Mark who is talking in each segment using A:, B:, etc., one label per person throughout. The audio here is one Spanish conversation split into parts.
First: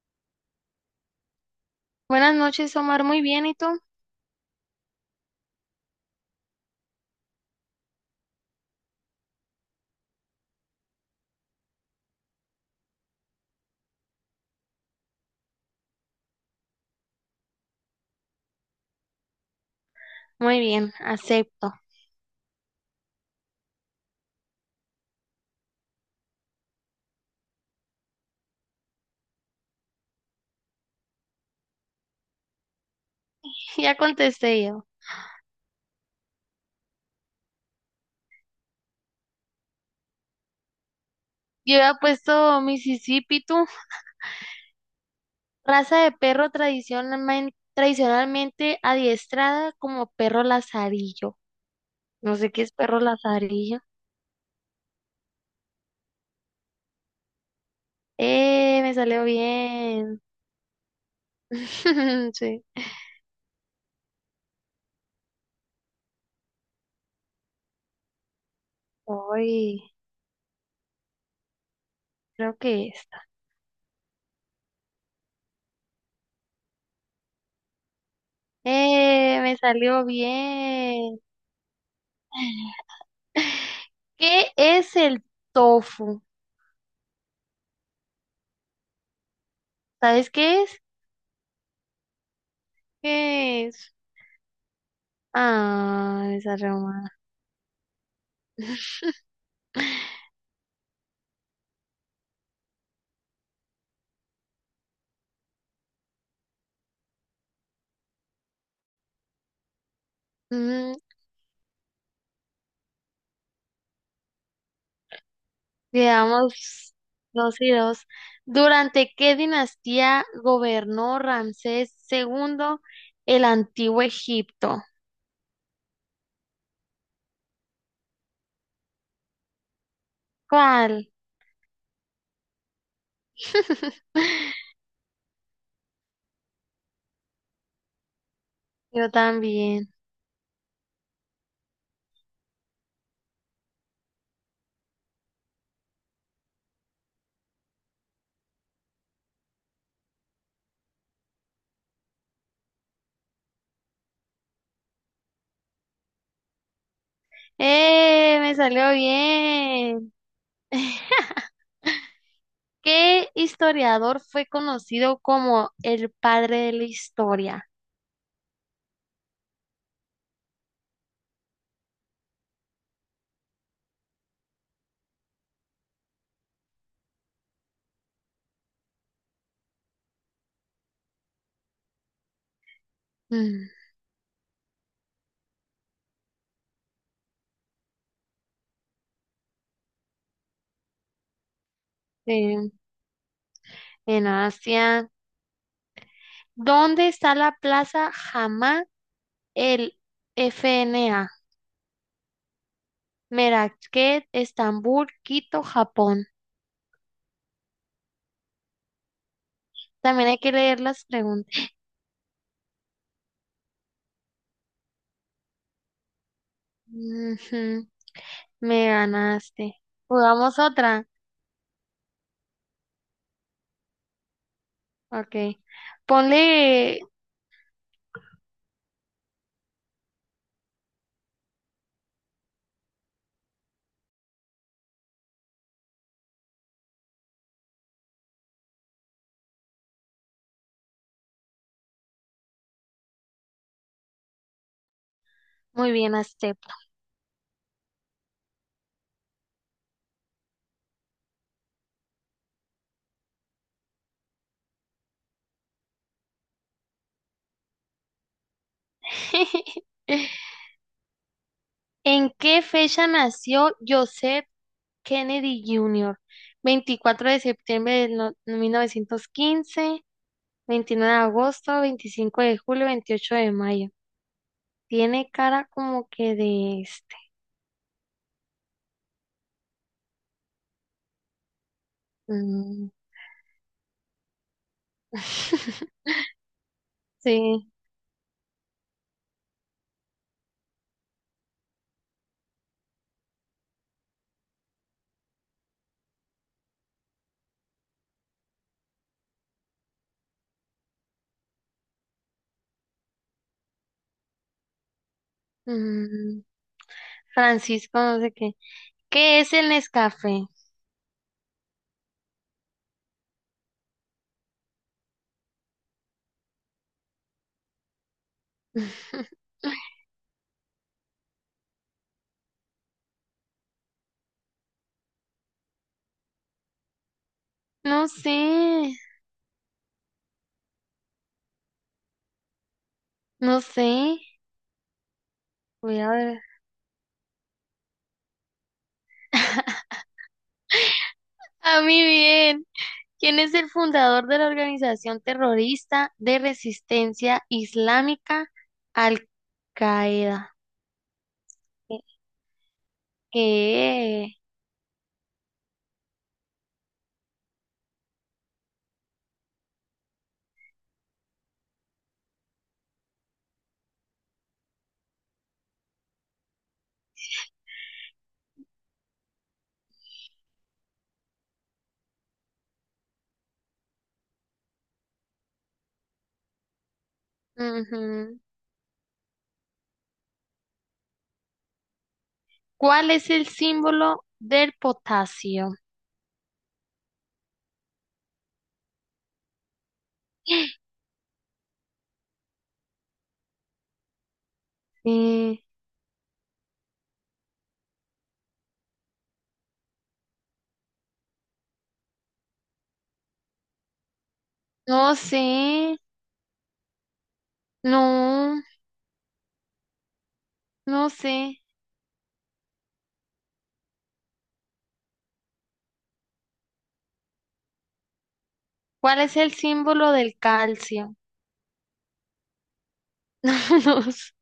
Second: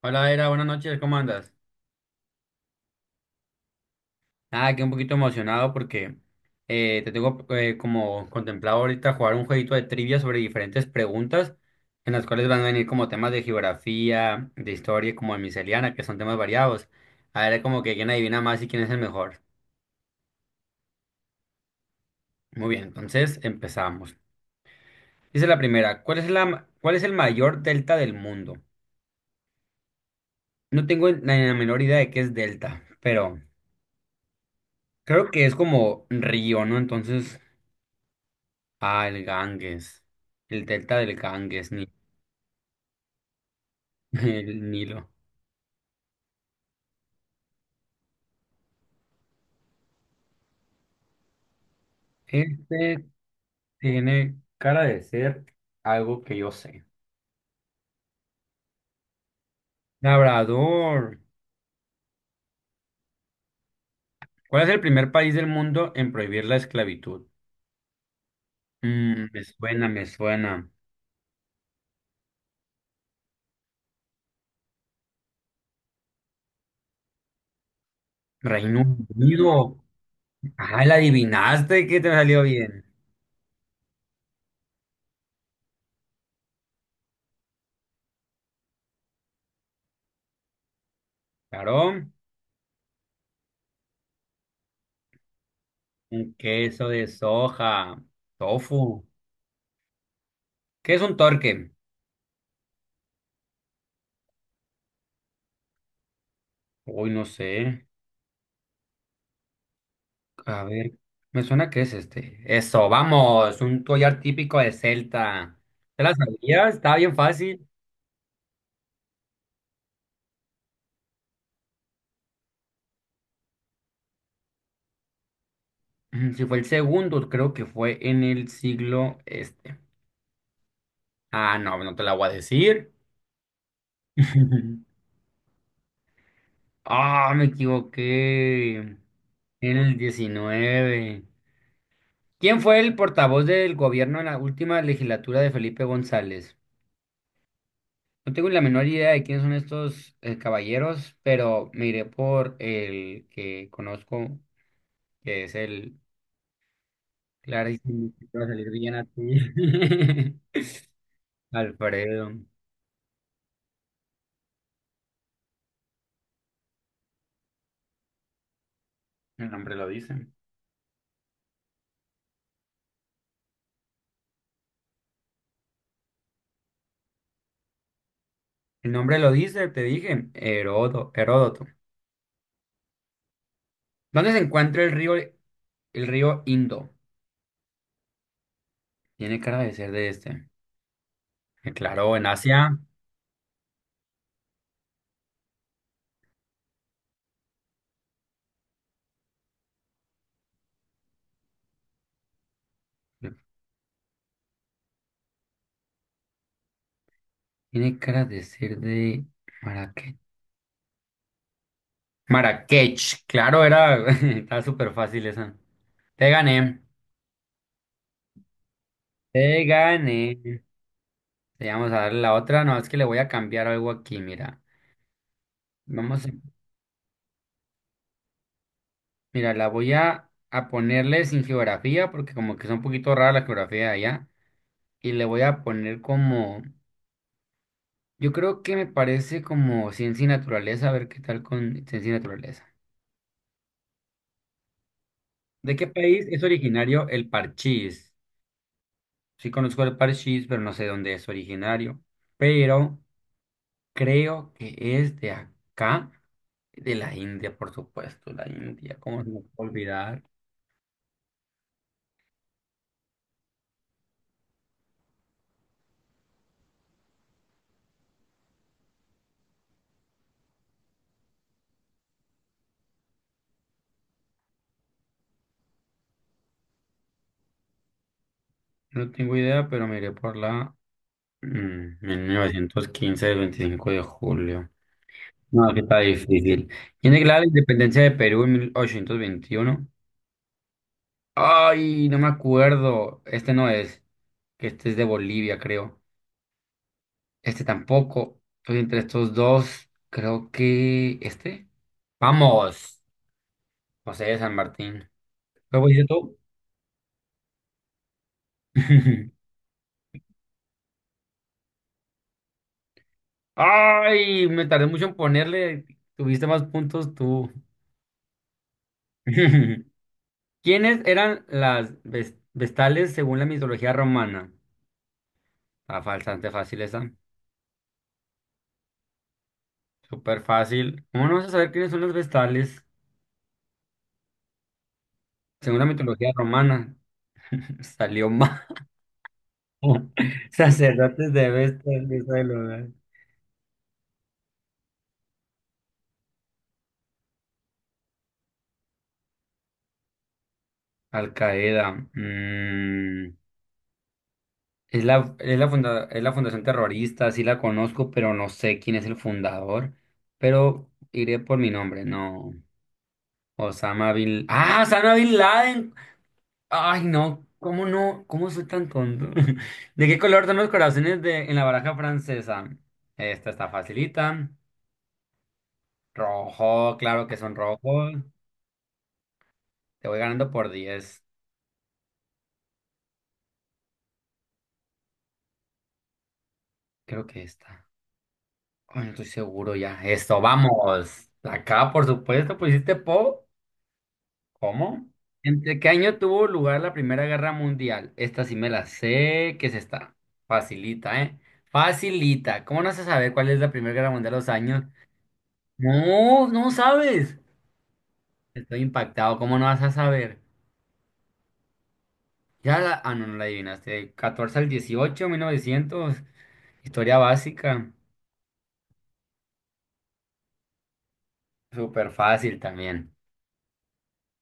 A: Hola, Era, buenas noches, ¿cómo andas?
B: Buenas noches, Omar. Muy bien, ¿y tú?
A: Ah, aquí un poquito emocionado porque te tengo como contemplado ahorita jugar un jueguito de trivia sobre diferentes preguntas en las cuales van a venir como temas de geografía, de historia, como de miscelánea, que son temas variados. A ver, como que quién adivina más y quién es el mejor.
B: Muy bien, acepto.
A: Muy bien, entonces empezamos. Dice la primera, cuál es el mayor delta del mundo? No tengo la menor idea de qué es delta, pero
B: Ya contesté yo.
A: creo que es como río, ¿no? Entonces, ah, el Ganges, el delta del Ganges,
B: Yo
A: ni,
B: había puesto Mississippi, tú.
A: el Nilo.
B: Raza de perro tradicionalmente adiestrada como perro lazarillo. No sé qué es perro
A: Este
B: lazarillo.
A: tiene cara de ser algo que yo sé.
B: ¡Eh! Me salió bien.
A: Labrador,
B: Sí.
A: ¿cuál es el primer país del mundo en prohibir la esclavitud? Me
B: Uy,
A: suena, me suena.
B: creo que esta.
A: Reino
B: ¡Eh! Me
A: Unido.
B: salió
A: Ah, la
B: bien.
A: adivinaste que te salió bien.
B: ¿Qué es el tofu? ¿Sabes qué es?
A: Claro,
B: ¿Qué es?
A: un
B: Ah, esa
A: queso de
B: Roma.
A: soja, tofu. ¿Qué es un torque? Uy, no sé. A ver,
B: Mm,
A: me suena que es este. Eso, vamos, un collar típico de Celta. ¿Te la sabías?
B: veamos
A: Estaba bien
B: dos
A: fácil.
B: y dos. ¿Durante qué dinastía gobernó Ramsés segundo el antiguo Egipto?
A: Si fue el segundo, creo que fue en el siglo este.
B: ¿Cuál?
A: Ah, no, no te la voy a decir. Ah, me equivoqué.
B: Yo
A: En
B: también.
A: el 19. ¿Quién fue el portavoz del gobierno en la última legislatura de Felipe González? No tengo la menor idea de quiénes son estos caballeros, pero me iré por el que conozco, que es el clarísimo que te
B: ¡Eh!
A: va a
B: Me
A: salir
B: salió
A: bien a ti.
B: bien.
A: Alfredo,
B: ¿Qué historiador fue conocido como el padre de la historia?
A: el nombre lo dice. El nombre lo dice, te dije, Herodo, Heródoto.
B: Mm,
A: ¿Dónde se encuentra el río Indo? Tiene cara de ser de este. Claro, en
B: sí,
A: Asia.
B: en Asia. ¿Dónde está la plaza el FNA, Merakech, Estambul, Quito, Japón?
A: Tiene cara de ser de Marrakech.
B: También hay que leer las preguntas.
A: Marrakech, claro, era. Está súper fácil esa. Te gané.
B: Ujú, me
A: Te
B: ganaste.
A: gané.
B: ¿Jugamos otra?
A: Te vamos a dar la otra. No, es que le voy a cambiar algo aquí, mira.
B: Ok.
A: Vamos a,
B: Ponle...
A: mira, la voy a ponerle sin geografía porque como que es un poquito rara la geografía de allá. Y le voy a poner como, yo creo que me parece como ciencia y naturaleza, a ver qué tal con ciencia y naturaleza. ¿De qué
B: Muy bien,
A: país es
B: acepto.
A: originario el parchís? Sí conozco el parchís, pero no sé dónde es originario. Pero creo que es de acá, de la India, por supuesto, la India, ¿cómo se me puede olvidar?
B: ¿En qué fecha nació Joseph Kennedy Jr.? 24 de septiembre de 1915, 29 de agosto, 25 de julio, 28 de mayo. Tiene cara como que de
A: No tengo idea, pero miré por la. Mm,
B: mm.
A: 1915, el 25 de julio. No, que está difícil. ¿Quién declara la
B: Sí.
A: independencia de Perú en 1821? Ay, no me acuerdo. Este no es. Este es de Bolivia, creo. Este tampoco. Estoy entre estos dos. Creo que este. Vamos. José de San Martín. ¿Cómo dices tú?
B: Mm, Francisco, no sé qué. ¿Qué es el Nescafé?
A: Ay, me tardé mucho en ponerle. Tuviste más puntos tú. ¿Quiénes eran las vestales según la mitología romana? Está bastante fácil esa.
B: No sé,
A: Súper fácil. ¿Cómo no vas a saber quiénes son las vestales
B: no sé.
A: según la
B: Voy a
A: mitología
B: ver.
A: romana? Salió mal. Sacerdotes de
B: A mí
A: Vestas, diosa del
B: bien.
A: hogar.
B: ¿Quién es el fundador de la organización terrorista de resistencia islámica Al-Qaeda?
A: Al Qaeda.
B: ¿Qué?
A: Es la, es la fundación terrorista, sí la conozco, pero no sé quién es el fundador. Pero iré por mi nombre, no. Osama Bin... ¡Ah! Osama Bin Laden. Ay, no, ¿cómo no? ¿Cómo soy tan tonto? ¿De qué color son los corazones de, en la baraja francesa? Esta está facilita. Rojo, claro que son rojos.
B: Ujú.
A: Te voy ganando por 10.
B: ¿Cuál es el símbolo del potasio?
A: Creo que esta. Ay, no estoy seguro ya. Esto, vamos. Acá, por supuesto, pusiste Po. ¿Cómo?
B: Sí.
A: ¿Entre qué año tuvo lugar la Primera Guerra Mundial? Esta sí me la sé. ¿Qué es esta? Facilita, ¿eh? Facilita. ¿Cómo no se sabe cuál es la Primera Guerra Mundial de los años?
B: No sé,
A: No, no sabes.
B: no,
A: Estoy impactado. ¿Cómo no vas a saber?
B: no sé.
A: Ya la... Ah, no, no la adivinaste. De 14 al 18, 1900. Historia básica.
B: ¿Cuál es el símbolo del calcio?
A: Súper fácil también.
B: No, sé,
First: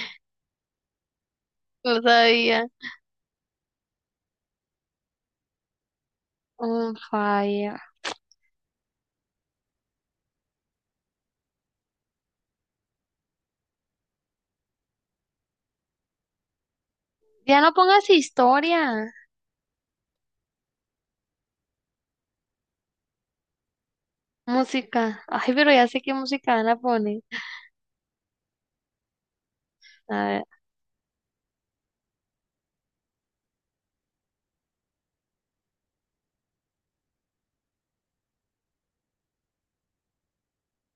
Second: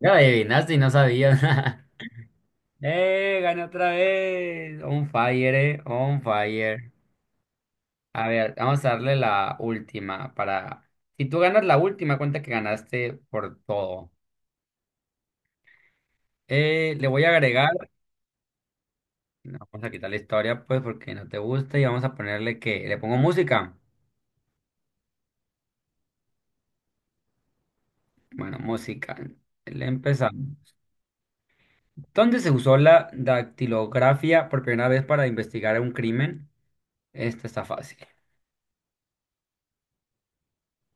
A: Ya la adivinaste y no sabías.
B: no sabía.
A: ¡Eh! Gané otra vez. On fire, eh. On fire.
B: Un falla.
A: A ver, vamos a darle la última para... Si tú ganas la última, cuenta que ganaste por todo. Le voy a
B: Ya
A: agregar...
B: no pongas historia.
A: No, vamos a quitar la historia, pues, porque no te gusta y vamos a ponerle que... Le pongo música.
B: Música. Ay, pero ya sé qué música van a poner.
A: Bueno, música. Le
B: A ver,
A: empezamos. ¿Dónde se usó la dactilografía por primera vez para investigar un crimen? Esta está fácil.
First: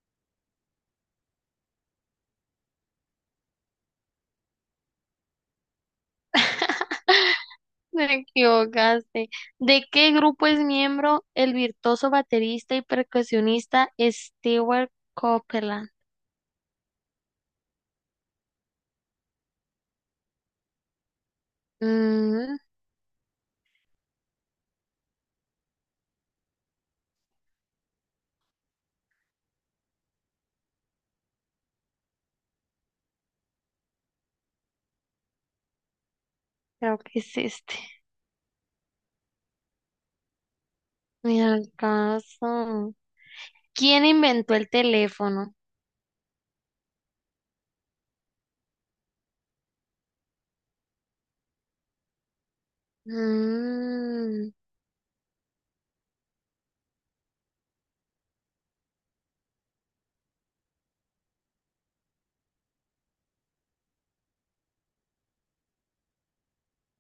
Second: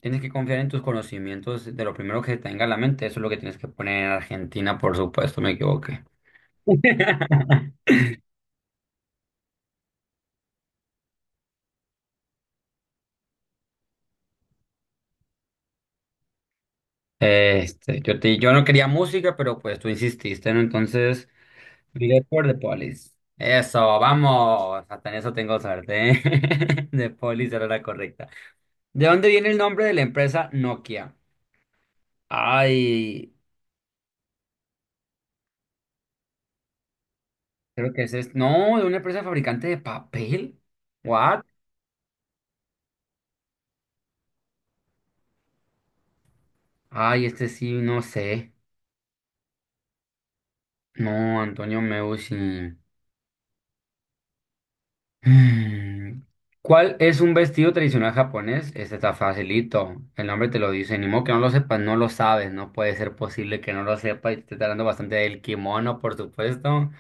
A: Tienes que confiar en tus conocimientos de lo primero que tenga en la mente. Eso es lo que tienes que poner en Argentina, por supuesto, me equivoqué.
B: me equivocaste. ¿De qué grupo es miembro el virtuoso baterista y percusionista Stewart Copeland?
A: Este, yo no quería música, pero pues tú insististe, ¿no? Entonces, diré por The
B: Mm,
A: Police. Eso, vamos. Hasta en eso tengo suerte. ¿Eh? The Police era la correcta. ¿De dónde viene el nombre de la empresa Nokia? Ay,
B: creo que es este.
A: creo que ese es. Este. No, de una empresa fabricante de papel. ¿What?
B: Ni al caso. ¿Quién inventó el teléfono?
A: Ay, este sí, no sé. No, Antonio Meucci.
B: Mm,
A: Mm. ¿Cuál es un vestido tradicional japonés? Este está facilito. El nombre te lo dice. Ni modo que no lo sepas, no lo sabes. No puede ser posible que no lo sepas. Y te está hablando bastante del kimono, por supuesto.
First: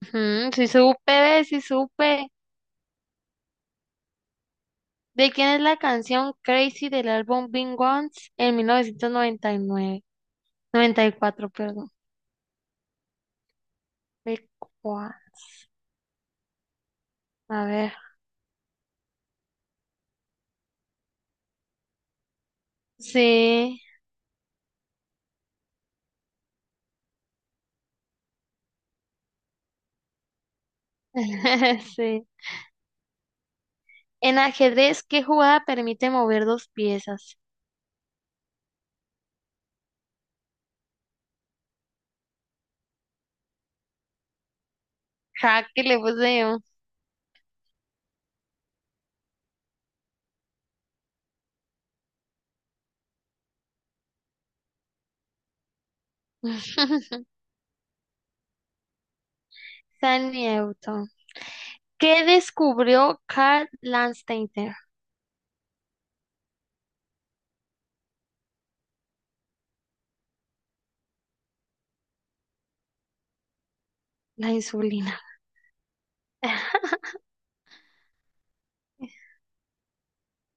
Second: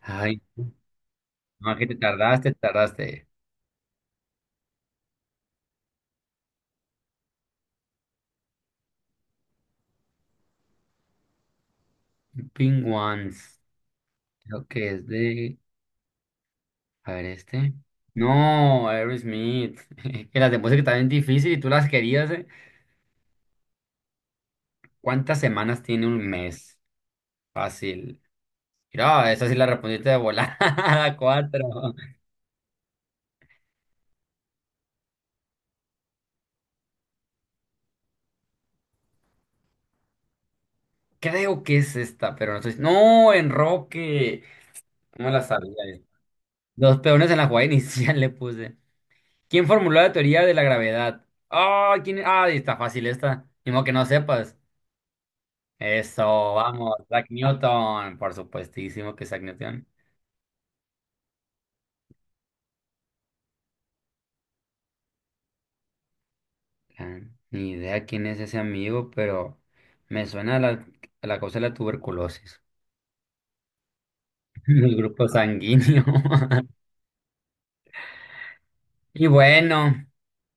A: Ay,
B: ujú, sí supe, sí
A: no, que te
B: supe.
A: tardaste, te tardaste.
B: ¿De quién es la canción Crazy del álbum Being Once en 1999? 94, perdón.
A: Pink Ones.
B: Being
A: Creo que es de.
B: Once.
A: A ver
B: A
A: este.
B: ver.
A: No, Aerosmith. Que las de música también difícil y tú las querías, ¿eh?
B: Sí.
A: ¿Cuántas semanas tiene un mes? Fácil. Mira, esa sí la respondiste de volada. 4.
B: Sí. En ajedrez, ¿qué jugada permite mover dos piezas?
A: Creo que es esta, pero no estoy... ¡no, enroque! ¿Cómo la
B: Ja,
A: sabía,
B: que le
A: eh?
B: puse yo.
A: Los peones en la jugada inicial le puse. ¿Quién formuló la teoría de la gravedad? ¡Ah! ¿Quién... Ah, está fácil esta. Ni modo que no sepas. Eso, vamos. Isaac Newton. Por supuestísimo que Isaac Newton.
B: San Newton. ¿Qué descubrió Carl Landsteiner?
A: Ah, ni idea quién es ese amigo, pero me suena a la cosa de la tuberculosis,
B: La
A: el
B: insulina.
A: grupo sanguíneo. Y bueno,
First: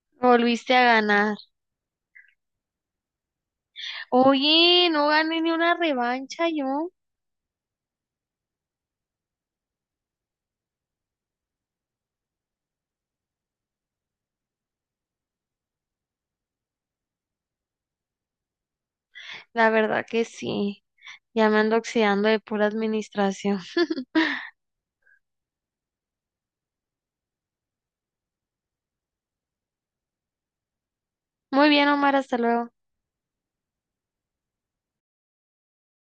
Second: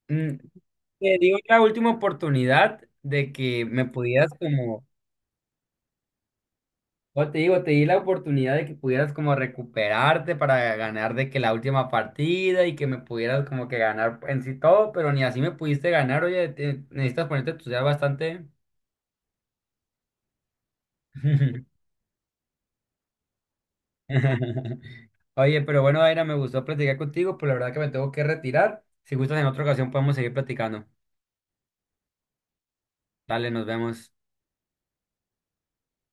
A: mm,
B: Volviste a
A: te
B: ganar.
A: digo la última oportunidad de que me pudieras como,
B: Oye, no gané ni una revancha yo.
A: o te digo, te di la oportunidad de que pudieras como recuperarte para ganar de que la última partida y que me pudieras como que ganar en sí todo, pero ni así me pudiste ganar, oye, te- necesitas ponerte a estudiar bastante.
B: La verdad que sí. Ya me ando oxidando de pura administración.
A: Oye, pero bueno, Aira, me gustó platicar contigo, pero la verdad que me tengo que retirar. Si gustas, en otra ocasión podemos seguir platicando.
B: Muy bien, Omar, hasta luego.
A: Dale, nos vemos.